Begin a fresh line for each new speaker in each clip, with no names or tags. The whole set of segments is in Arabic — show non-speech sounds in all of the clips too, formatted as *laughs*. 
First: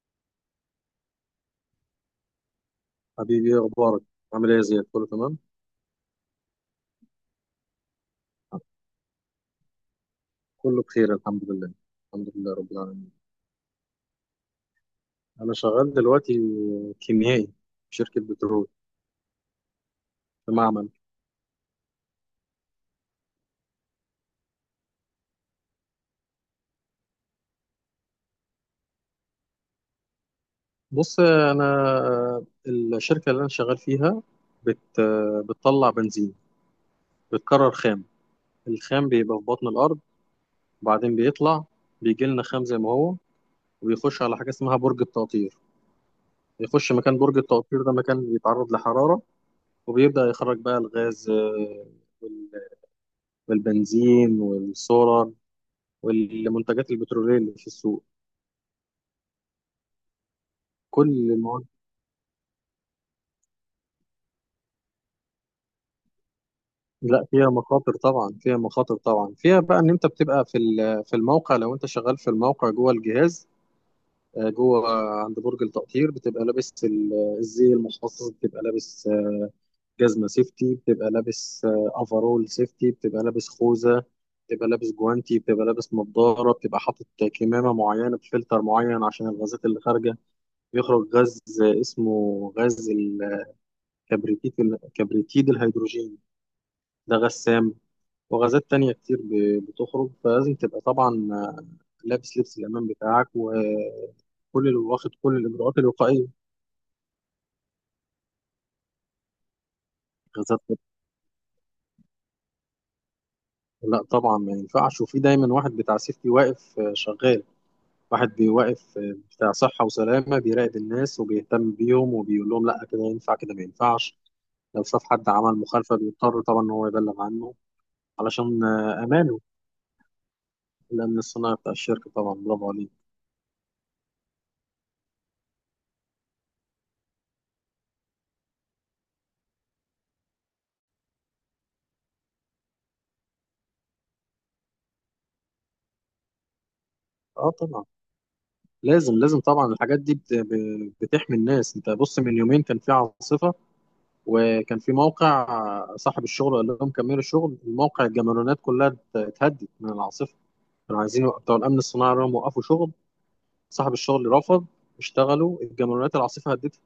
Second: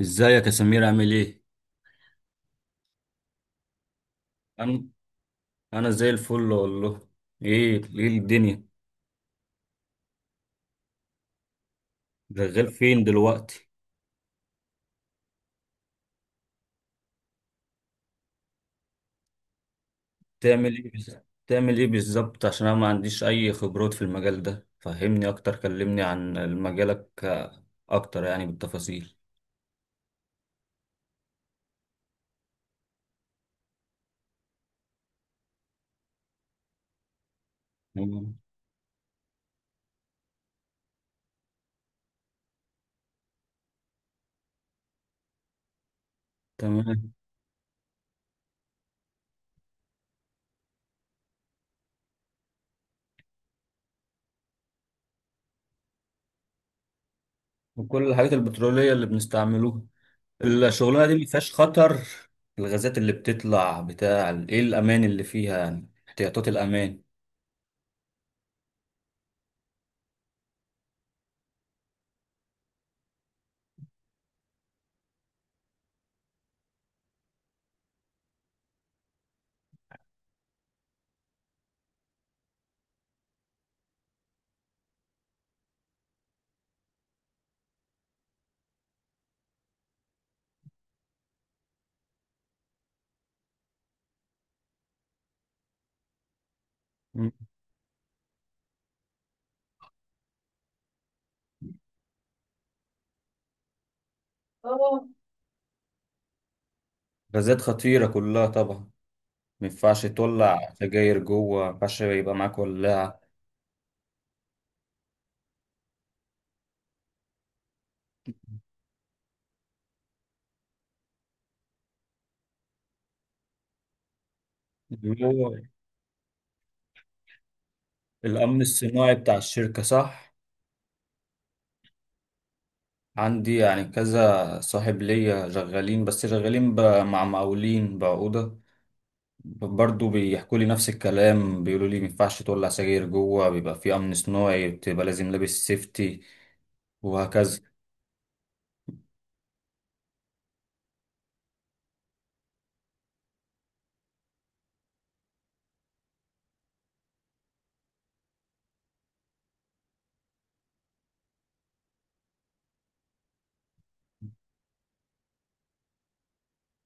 ازيك يا سمير، عامل ايه؟
حبيبي، إيه اخبارك؟ عامل ايه يا زياد؟
انا
كله تمام؟
انا زي الفل والله. ايه الدنيا؟
كله بخير، الحمد لله، الحمد لله
شغال
رب
فين
العالمين.
دلوقتي؟
انا شغال دلوقتي كيميائي في شركه بترول، في
تعمل
معمل.
ايه بز- تعمل ايه بالظبط؟ عشان انا ما عنديش اي خبرات في المجال ده، فهمني اكتر، كلمني عن مجالك، اكتر يعني بالتفاصيل.
بص، انا الشركه اللي انا شغال فيها بت بتطلع بنزين، بتكرر خام.
تمام.
الخام بيبقى في بطن الارض، وبعدين بيطلع، بيجي لنا خام زي ما هو، وبيخش على حاجه اسمها برج التقطير. يخش
تمام.
مكان برج التقطير ده، مكان بيتعرض لحراره، وبيبدا يخرج بقى الغاز، وال- والبنزين والسولار والمنتجات البترولية اللي في
وكل
السوق.
الحاجات البترولية اللي بنستعملوها، الشغلانة
كل
دي ما فيهاش
المواد.
خطر؟ الغازات اللي بتطلع بتاع ايه الامان اللي فيها؟ يعني احتياطات الامان.
لا، فيها مخاطر طبعا، فيها مخاطر طبعا، فيها بقى ان انت بتبقى في الموقع. لو انت شغال في الموقع جوه الجهاز، جوه عند برج التقطير، بتبقى لابس الزي المخصص، بتبقى لابس جزمة سيفتي، بتبقى لابس افرول سيفتي، بتبقى لابس خوذة، بتبقى لابس جوانتي، بتبقى لابس نظارة، بتبقى حاطط كمامة معينة بفلتر معين عشان الغازات اللي خارجة. بيخرج غاز، اسمه غاز كبريتيد الهيدروجين، ده
مم.
غسام. وغازات تانية كتير بتخرج، فلازم تبقى طبعا لابس لبس الأمان بتاعك، وكل اللي
اه،
واخد كل الإجراءات الوقائية.
غازات خطيرة كلها طبعا، ما ينفعش
غازات.
تولع سجاير جوه، ما ينفعش يبقى معاك ولاعة.
لا طبعا، ما ينفعش. وفي دايما واحد بتاع سيفتي واقف، شغال. واحد بيوقف، بتاع صحة وسلامة، بيراقب الناس وبيهتم بيهم وبيقول لهم: لا كده ينفع، كده ما ينفعش. لو شاف
اللي
حد
هو
عمل مخالفة بيضطر طبعا إن هو يبلغ عنه،
الأمن
علشان
الصناعي بتاع
أمانه.
الشركة، صح؟
الأمن الصناعي بتاع الشركة، طبعا، برافو عليك.
عندي يعني كذا صاحب ليا شغالين، بس شغالين مع مقاولين بعقودة، برضه بيحكوا لي نفس الكلام، بيقولوا لي ما ينفعش تولع سجاير جوه، بيبقى في أمن صناعي، بتبقى لازم لابس سيفتي،
اه
وهكذا.
طبعا، لازم لازم طبعا الحاجات دي بتحمي الناس. انت بص، من يومين كان في عاصفة، وكان في موقع، صاحب الشغل قال لهم: كملوا الشغل. الموقع الجمالونات كلها اتهدت من العاصفة. كانوا عايزين بتوع الأمن الصناعي راهم وقفوا شغل. صاحب الشغل رفض، اشتغلوا، الجمالونات العاصفة هدتها،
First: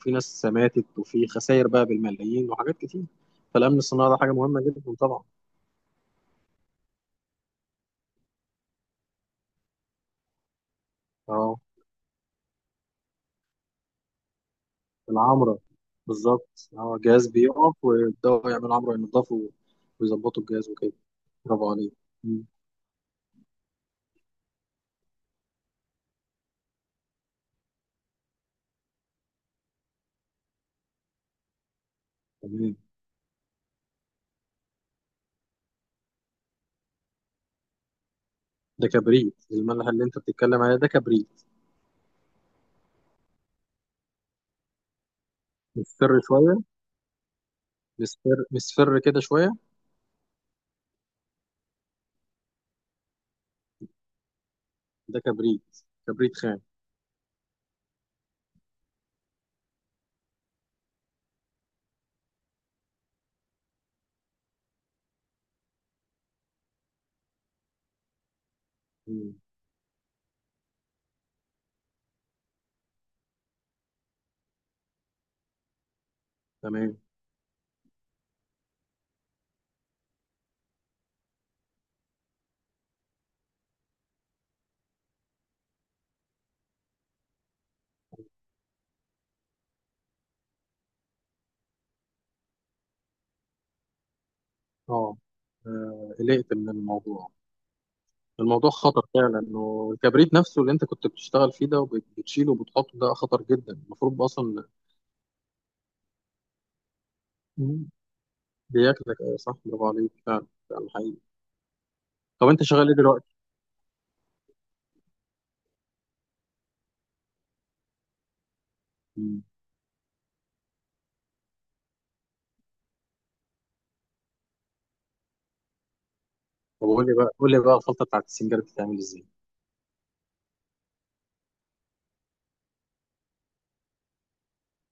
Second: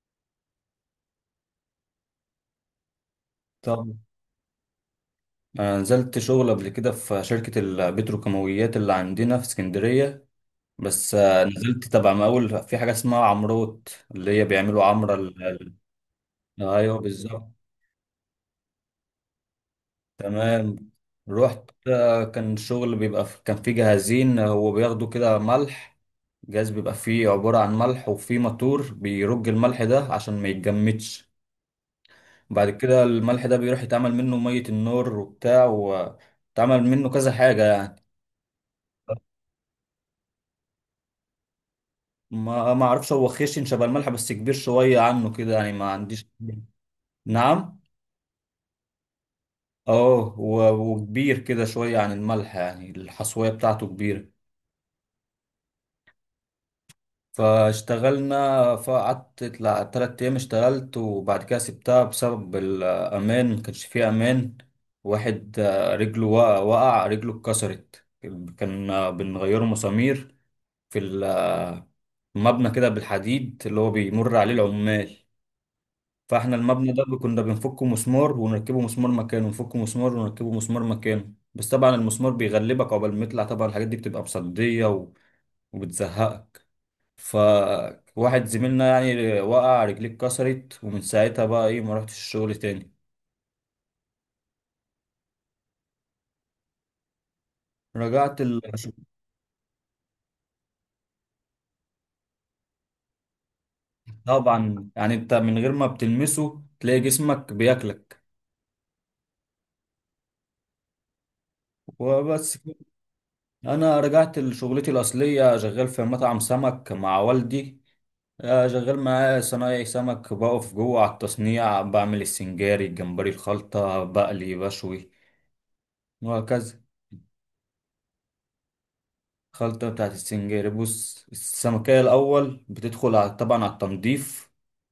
في ناس ماتت وفي خسائر بقى بالملايين وحاجات كتير. فالأمن
طب
الصناعي ده حاجة مهمة جدا طبعا.
أنا نزلت شغل قبل كده في شركة البتروكيماويات اللي عندنا في اسكندرية، بس
اه،
نزلت تبع مقاول في حاجة اسمها عمروت، اللي هي بيعملوا عمرة
العمرة، بالظبط. اه،
ايوه
الجهاز
بالظبط.
بيقف ويبدأوا يعملوا عمرة، ينضفوا ويظبطوا الجهاز
تمام.
وكده.
رحت،
برافو عليك. مم.
كان شغل بيبقى كان فيه جهازين، هو بياخدوا كده ملح. جهاز بيبقى فيه عبارة عن ملح، وفيه موتور بيرج الملح ده عشان ما يتجمدش. بعد
تمام.
كده الملح ده بيروح يتعمل منه مية النور وبتاع، وتعمل منه كذا حاجة يعني.
ده كبريت. الملح اللي انت بتتكلم عليه ده كبريت.
ما اعرفش، هو خشن شبه الملح بس كبير شوية عنه كده يعني، ما
مصفر
عنديش.
شويه،
نعم.
مصفر مصفر كده شويه.
اه، وكبير كده شوية عن الملح يعني، الحصوية بتاعته كبيرة.
ده كبريت، كبريت خام.
فاشتغلنا، فقعدت 3 أيام اشتغلت، وبعد كده سبتها بسبب الأمان، مكانش فيه أمان. واحد رجله وقع رجله اتكسرت. كان
مم.
بنغيره مسامير في المبنى كده بالحديد اللي هو بيمر عليه العمال، فاحنا المبنى
تمام.
ده كنا بنفكه مسمار ونركبه مسمار مكانه، نفكه مسمار ونركبه مسمار مكانه. بس طبعا المسمار بيغلبك عقبال ما يطلع، طبعا الحاجات دي بتبقى مصدية وبتزهقك. فواحد زميلنا يعني وقع، رجليه اتكسرت، ومن ساعتها بقى ايه، ما رحتش الشغل تاني.
اه، قلقت من الموضوع.
رجعت ال...
الموضوع خطر فعلا، انه الكبريت نفسه اللي انت كنت بتشتغل فيه ده وبتشيله وبتحطه، ده خطر جدا، المفروض اصلا.
طبعا يعني انت من غير ما بتلمسه تلاقي جسمك
مم.
بياكلك.
بياكلك، ايوه صح، برافو عليك فعلا، فعلا حقيقي. طب
وبس.
انت شغال ايه دلوقتي؟
انا رجعت لشغلتي الاصليه، شغال في مطعم سمك مع والدي. شغال معاه
مم.
صنايعي سمك، بقف جوه على التصنيع، بعمل السنجاري الجمبري الخلطه، بقلي بشوي وهكذا.
طب قول لي بقى الخلطه بتاعت السنجارة بتتعمل ازاي؟
الخلطه بتاعت السنجاري، بص السمكيه الاول بتدخل على طبعا على التنظيف،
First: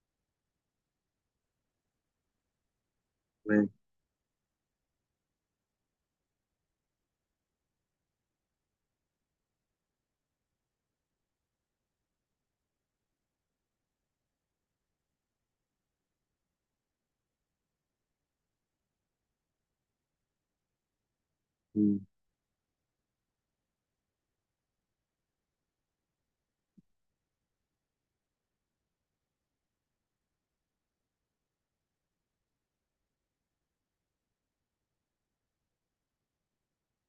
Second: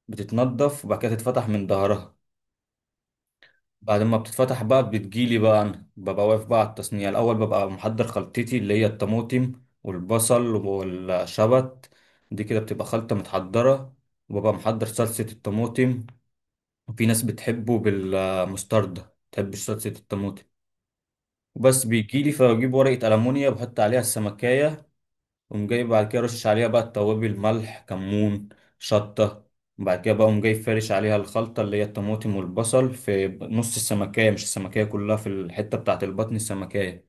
بتتنضف، وبعد كده تتفتح من ظهرها.
تمام.
بعد ما بتتفتح بقى بتجيلي بقى، أنا ببقى واقف بقى على التصنيع. الأول ببقى محضر خلطتي اللي هي الطماطم والبصل والشبت، دي كده بتبقى خلطة متحضرة، وببقى محضر صلصة الطماطم، وفي ناس بتحبه بالمستردة، متحبش صلصة الطماطم. وبس
مم.
بيجيلي فبجيب ورقة ألمونيا، بحط عليها السمكاية، قوم جاي بعد كده رشش عليها بقى التوابل، ملح كمون شطة. بعد كده بقى قوم جاي فارش عليها الخلطة اللي هي الطماطم والبصل في نص السمكية، مش السمكية كلها، في الحتة بتاعة البطن السمكية.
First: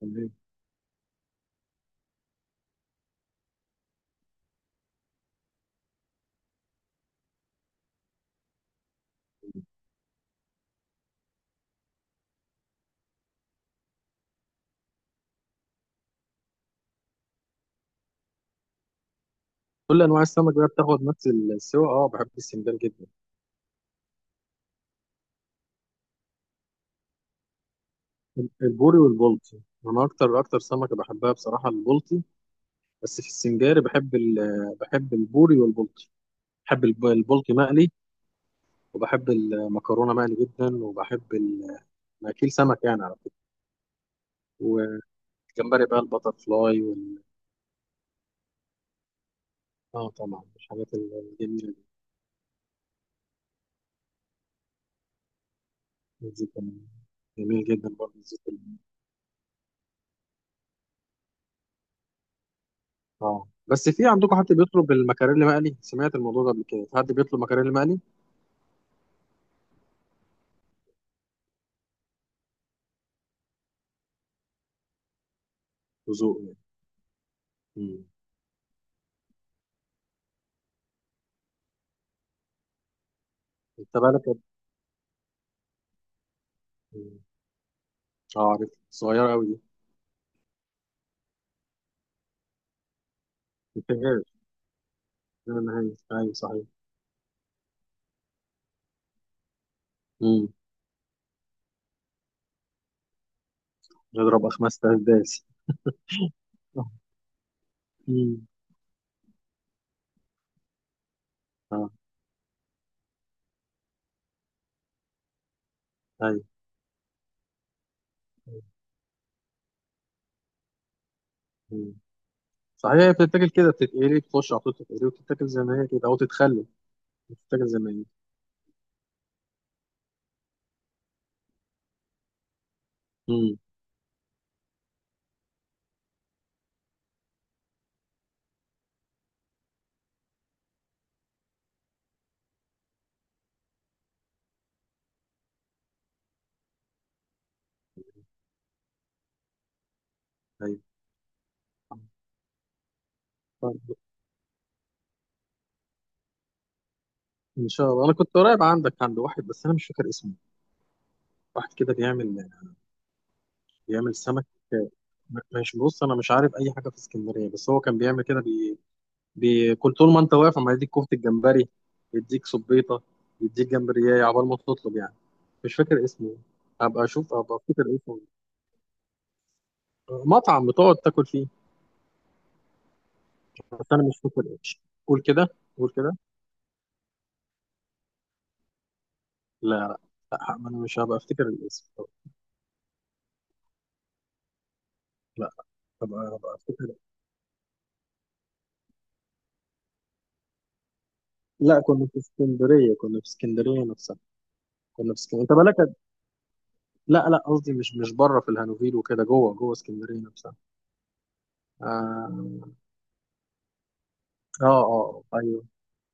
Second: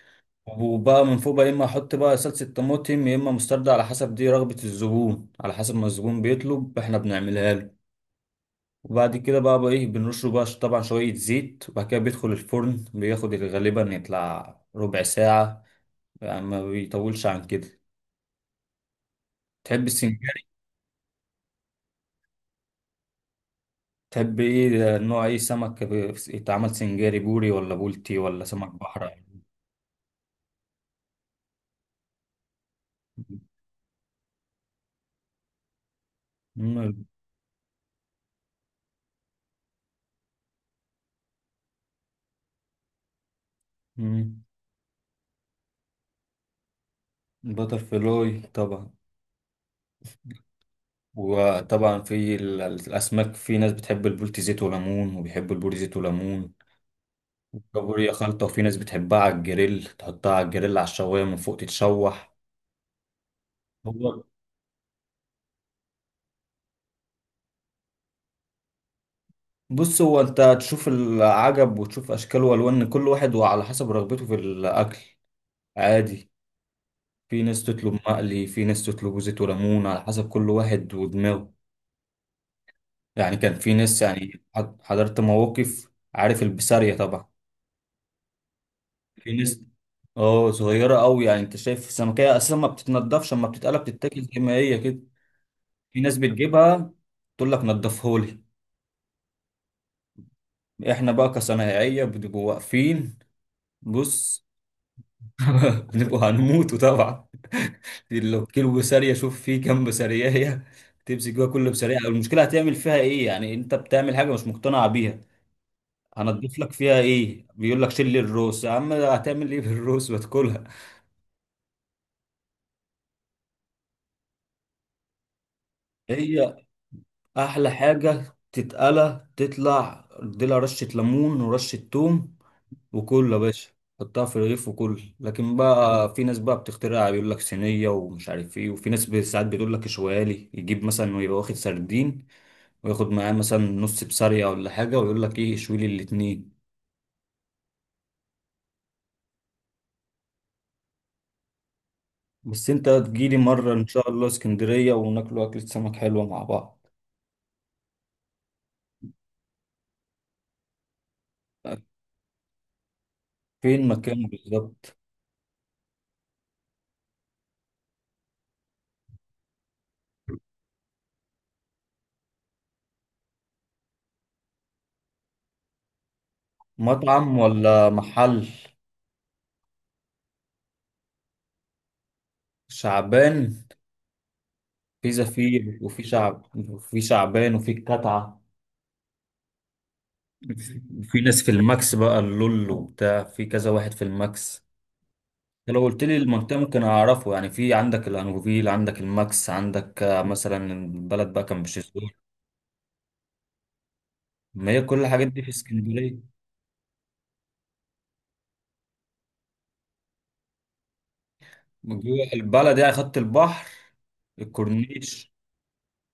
تمام.
وبقى من فوق بقى يا إما أحط بقى صلصة طماطم يا إما مستردة، على حسب دي رغبة الزبون، على حسب ما الزبون بيطلب إحنا بنعملها له. وبعد كده بقى إيه، بنرشه بقى طبعا شوية زيت، وبعد كده بيدخل الفرن، بياخد غالبا يطلع ربع ساعة يعني، ما بيطولش عن كده. تحب
كل
السنجاب؟
انواع السمك بقى بتاخد نفس السوا. اه، بحب السنجال جدا.
تحب ايه، نوع ايه سمك يتعمل سنجاري؟ بوري ولا بولتي ولا سمك
البوري
بحر؟
والبلطي، انا اكتر اكتر سمكه بحبها بصراحه البلطي. بس في السنجاري بحب البوري والبلطي. بحب
مم.
البلطي مقلي. وبحب المكرونه مقلي جدا، وبحب أنا اكيل سمك يعني، على فكره.
مم.
والجمبري بقى، البتر فلاي
بتر فلاي طبعا.
اه طبعا، الحاجات الجميله دي.
وطبعا في الاسماك، في ناس بتحب البولتي زيت وليمون، وبيحبوا البوري زيت وليمون.
والزيت كمان. جميل جدا،
كابوريا
برضه الزيت
خلطه، وفي ناس
كمان.
بتحبها على الجريل، تحطها على الجريل على الشوايه من فوق تتشوح.
اه، بس في
هو
عندكم حد بيطلب المكاريلي مقلي؟ سمعت الموضوع ده قبل كده، حد بيطلب مكاريلي مقلي.
بص، هو انت تشوف العجب وتشوف اشكال والوان، كل واحد وعلى حسب رغبته في الاكل، عادي.
وذوق يعني.
في ناس تطلب
مم.
مقلي، في ناس تطلب زيت وليمون، على حسب كل واحد ودماغه. يعني كان في
انت
ناس
بالك قد
يعني حضرت مواقف، عارف البسارية
إيه؟
طبعا؟
اه، عارف،
في
صغيرة أوي
ناس،
دي.
اه صغيرة قوي يعني، انت شايف السمكية اساسا ما بتتنضفش، اما بتتقلب بتتاكل
مفيهاش
زي ما هي كده.
لا نهاية،
في ناس
أيوة صحيح.
بتجيبها تقول لك نضفهولي،
امم.
احنا بقى كصنايعية بنبقوا واقفين،
نضرب
بص.
أخماس أسداس.
*laughs* نبقوا هنموتوا طبعا. لو
امم.
كيلو بسارية، شوف فيه كام بسارية، تمسك جوا كل
*laughs* اه.
بسارية، المشكلة هتعمل فيها ايه يعني، انت بتعمل حاجة مش مقتنع بيها،
أيوه.
هنضيف لك فيها ايه؟ بيقول لك شيل لي الروس يا عم، هتعمل ايه بالروس وتاكلها؟
مم. صحيح، هي بتتاكل كده، بتتقلي تخش على طول تتقلي وتتاكل زي ما هي كده، أو
هي
تتخلل. بتتاكل
احلى
زي ما هي.
حاجة تتقلى، تطلع اديلها رشة ليمون ورشة توم، وكل يا
امم.
باشا، حطها في الرغيف وكل. لكن بقى في ناس بقى بتخترع، بيقول لك صينيه ومش عارف ايه، وفي ناس ساعات بتقول لك شوالي، يجيب مثلا ويبقى واخد سردين، وياخد معاه مثلا نص بسارية ولا حاجه، ويقول لك ايه اشوي لي الاتنين.
أيوه.
بس انت تجيلي مره
طب
ان شاء الله اسكندريه، وناكلوا اكله سمك حلوه مع بعض.
إن شاء الله. أنا كنت قريب عندك، عند واحد، بس أنا مش فاكر اسمه. واحد كده بيعمل.
فين
بيعمل
مكانه
سمك.
بالظبط؟
مش بص، أنا مش عارف أي حاجة في اسكندرية، بس هو كان بيعمل كده. كنت طول ما انت واقف عم يديك كفتة الجمبري، يديك صبيطة، يديك جمبرية عبال ما تطلب يعني. مش فاكر اسمه. هبقى اشوف،
مطعم
هبقى
ولا
افتكر اسمه.
محل؟
مطعم بتقعد تاكل فيه.
شعبان؟
بس انا مش فاكر ايش.
في
قول كده،
زفير،
قول
وفي
كده.
شعب، وفي شعبان، وفي القطعه.
لا لا. لا، انا مش هبقى
في ناس
افتكر
في
الاسم.
الماكس بقى اللول وبتاع، في كذا واحد في الماكس.
لا،
أنت لو قلت لي
هبقى
المنطقة ممكن
افتكر.
أعرفه، يعني في عندك الأنوفيل، عندك الماكس، عندك مثلا بلد بقى كان
لا، كنا
بشيزور.
في اسكندريه، كنا في اسكندريه نفسها.
ما هي كل
كنا في
الحاجات
اسكندريه.
دي في
انت بالك
اسكندرية،
لا لا، قصدي مش بره في الهانوفيل وكده، جوه جوه اسكندريه نفسها.
جوه
اه.
البلد يعني، خط البحر،
اه، آه،
الكورنيش.
ايوه.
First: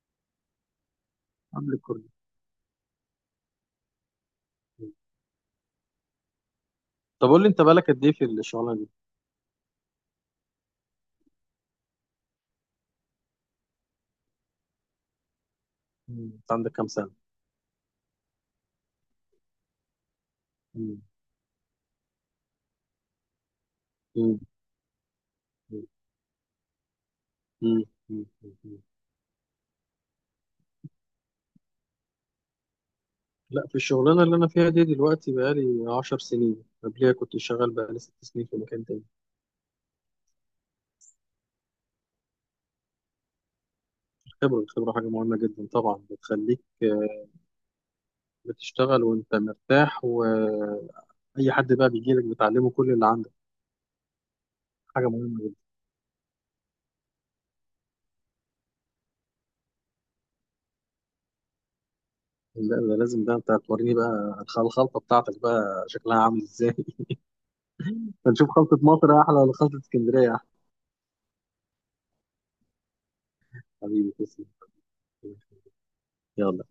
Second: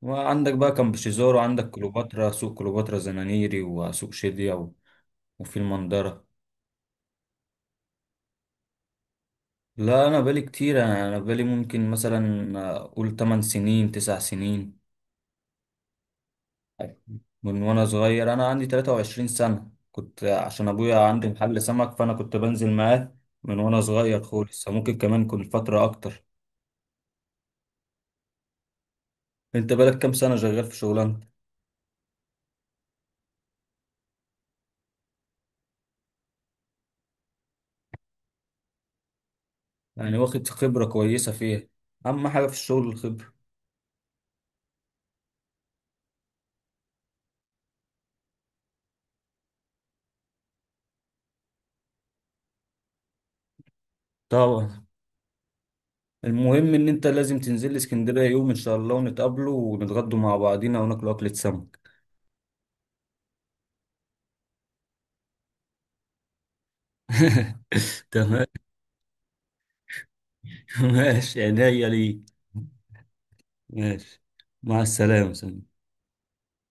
وعندك بقى كان بشيزور، وعندك
قبل الكورنيش.
كليوباترا، سوق كليوباترا زنانيري، وسوق شدية وفي المنظرة.
طب قول لي، انت بقالك قد ايه في الشغلانه دي؟
لا أنا بالي كتير، أنا بالي ممكن مثلا أقول 8 سنين 9 سنين.
مم. انت عندك كام سنه؟
من وانا صغير، انا عندي 23 سنة، كنت عشان ابويا
مم.
عندي محل سمك فانا كنت بنزل معاه من وانا صغير
مم.
خالص، ممكن كمان كنت فترة
مم.
اكتر.
مم. مم. مم.
انت بقالك كام سنة شغال في شغلانتك؟
لا، في الشغلانه اللي انا فيها دي دلوقتي بقالي 10 سنين. قبليها كنت شغال بقالي 6 سنين في مكان تاني.
يعني واخد خبرة كويسة فيها، اهم حاجة في الشغل الخبرة.
الخبره، الخبره حاجه مهمه جدا طبعا، بتخليك بتشتغل وانت مرتاح. واي حد بقى بيجي لك بتعلمه كل اللي عندك.
طبعا.
حاجه مهمه جدا.
المهم ان انت لازم تنزل لي اسكندرية يوم ان شاء الله، ونتقابلوا ونتغدوا مع بعضينا وناكلوا اكلة سمك.
لا، ده لازم بقى، انت هتوريني بقى الخلطه بتاعتك بقى شكلها عامل ازاي.
*laughs*
*laughs*
تمام.
هنشوف خلطه مصر احلى ولا خلطه اسكندريه احلى.
ماشي، عينيا ليك.
حبيبي
ماشي.
تسلم.
مع السلامة، سلام.
يلا.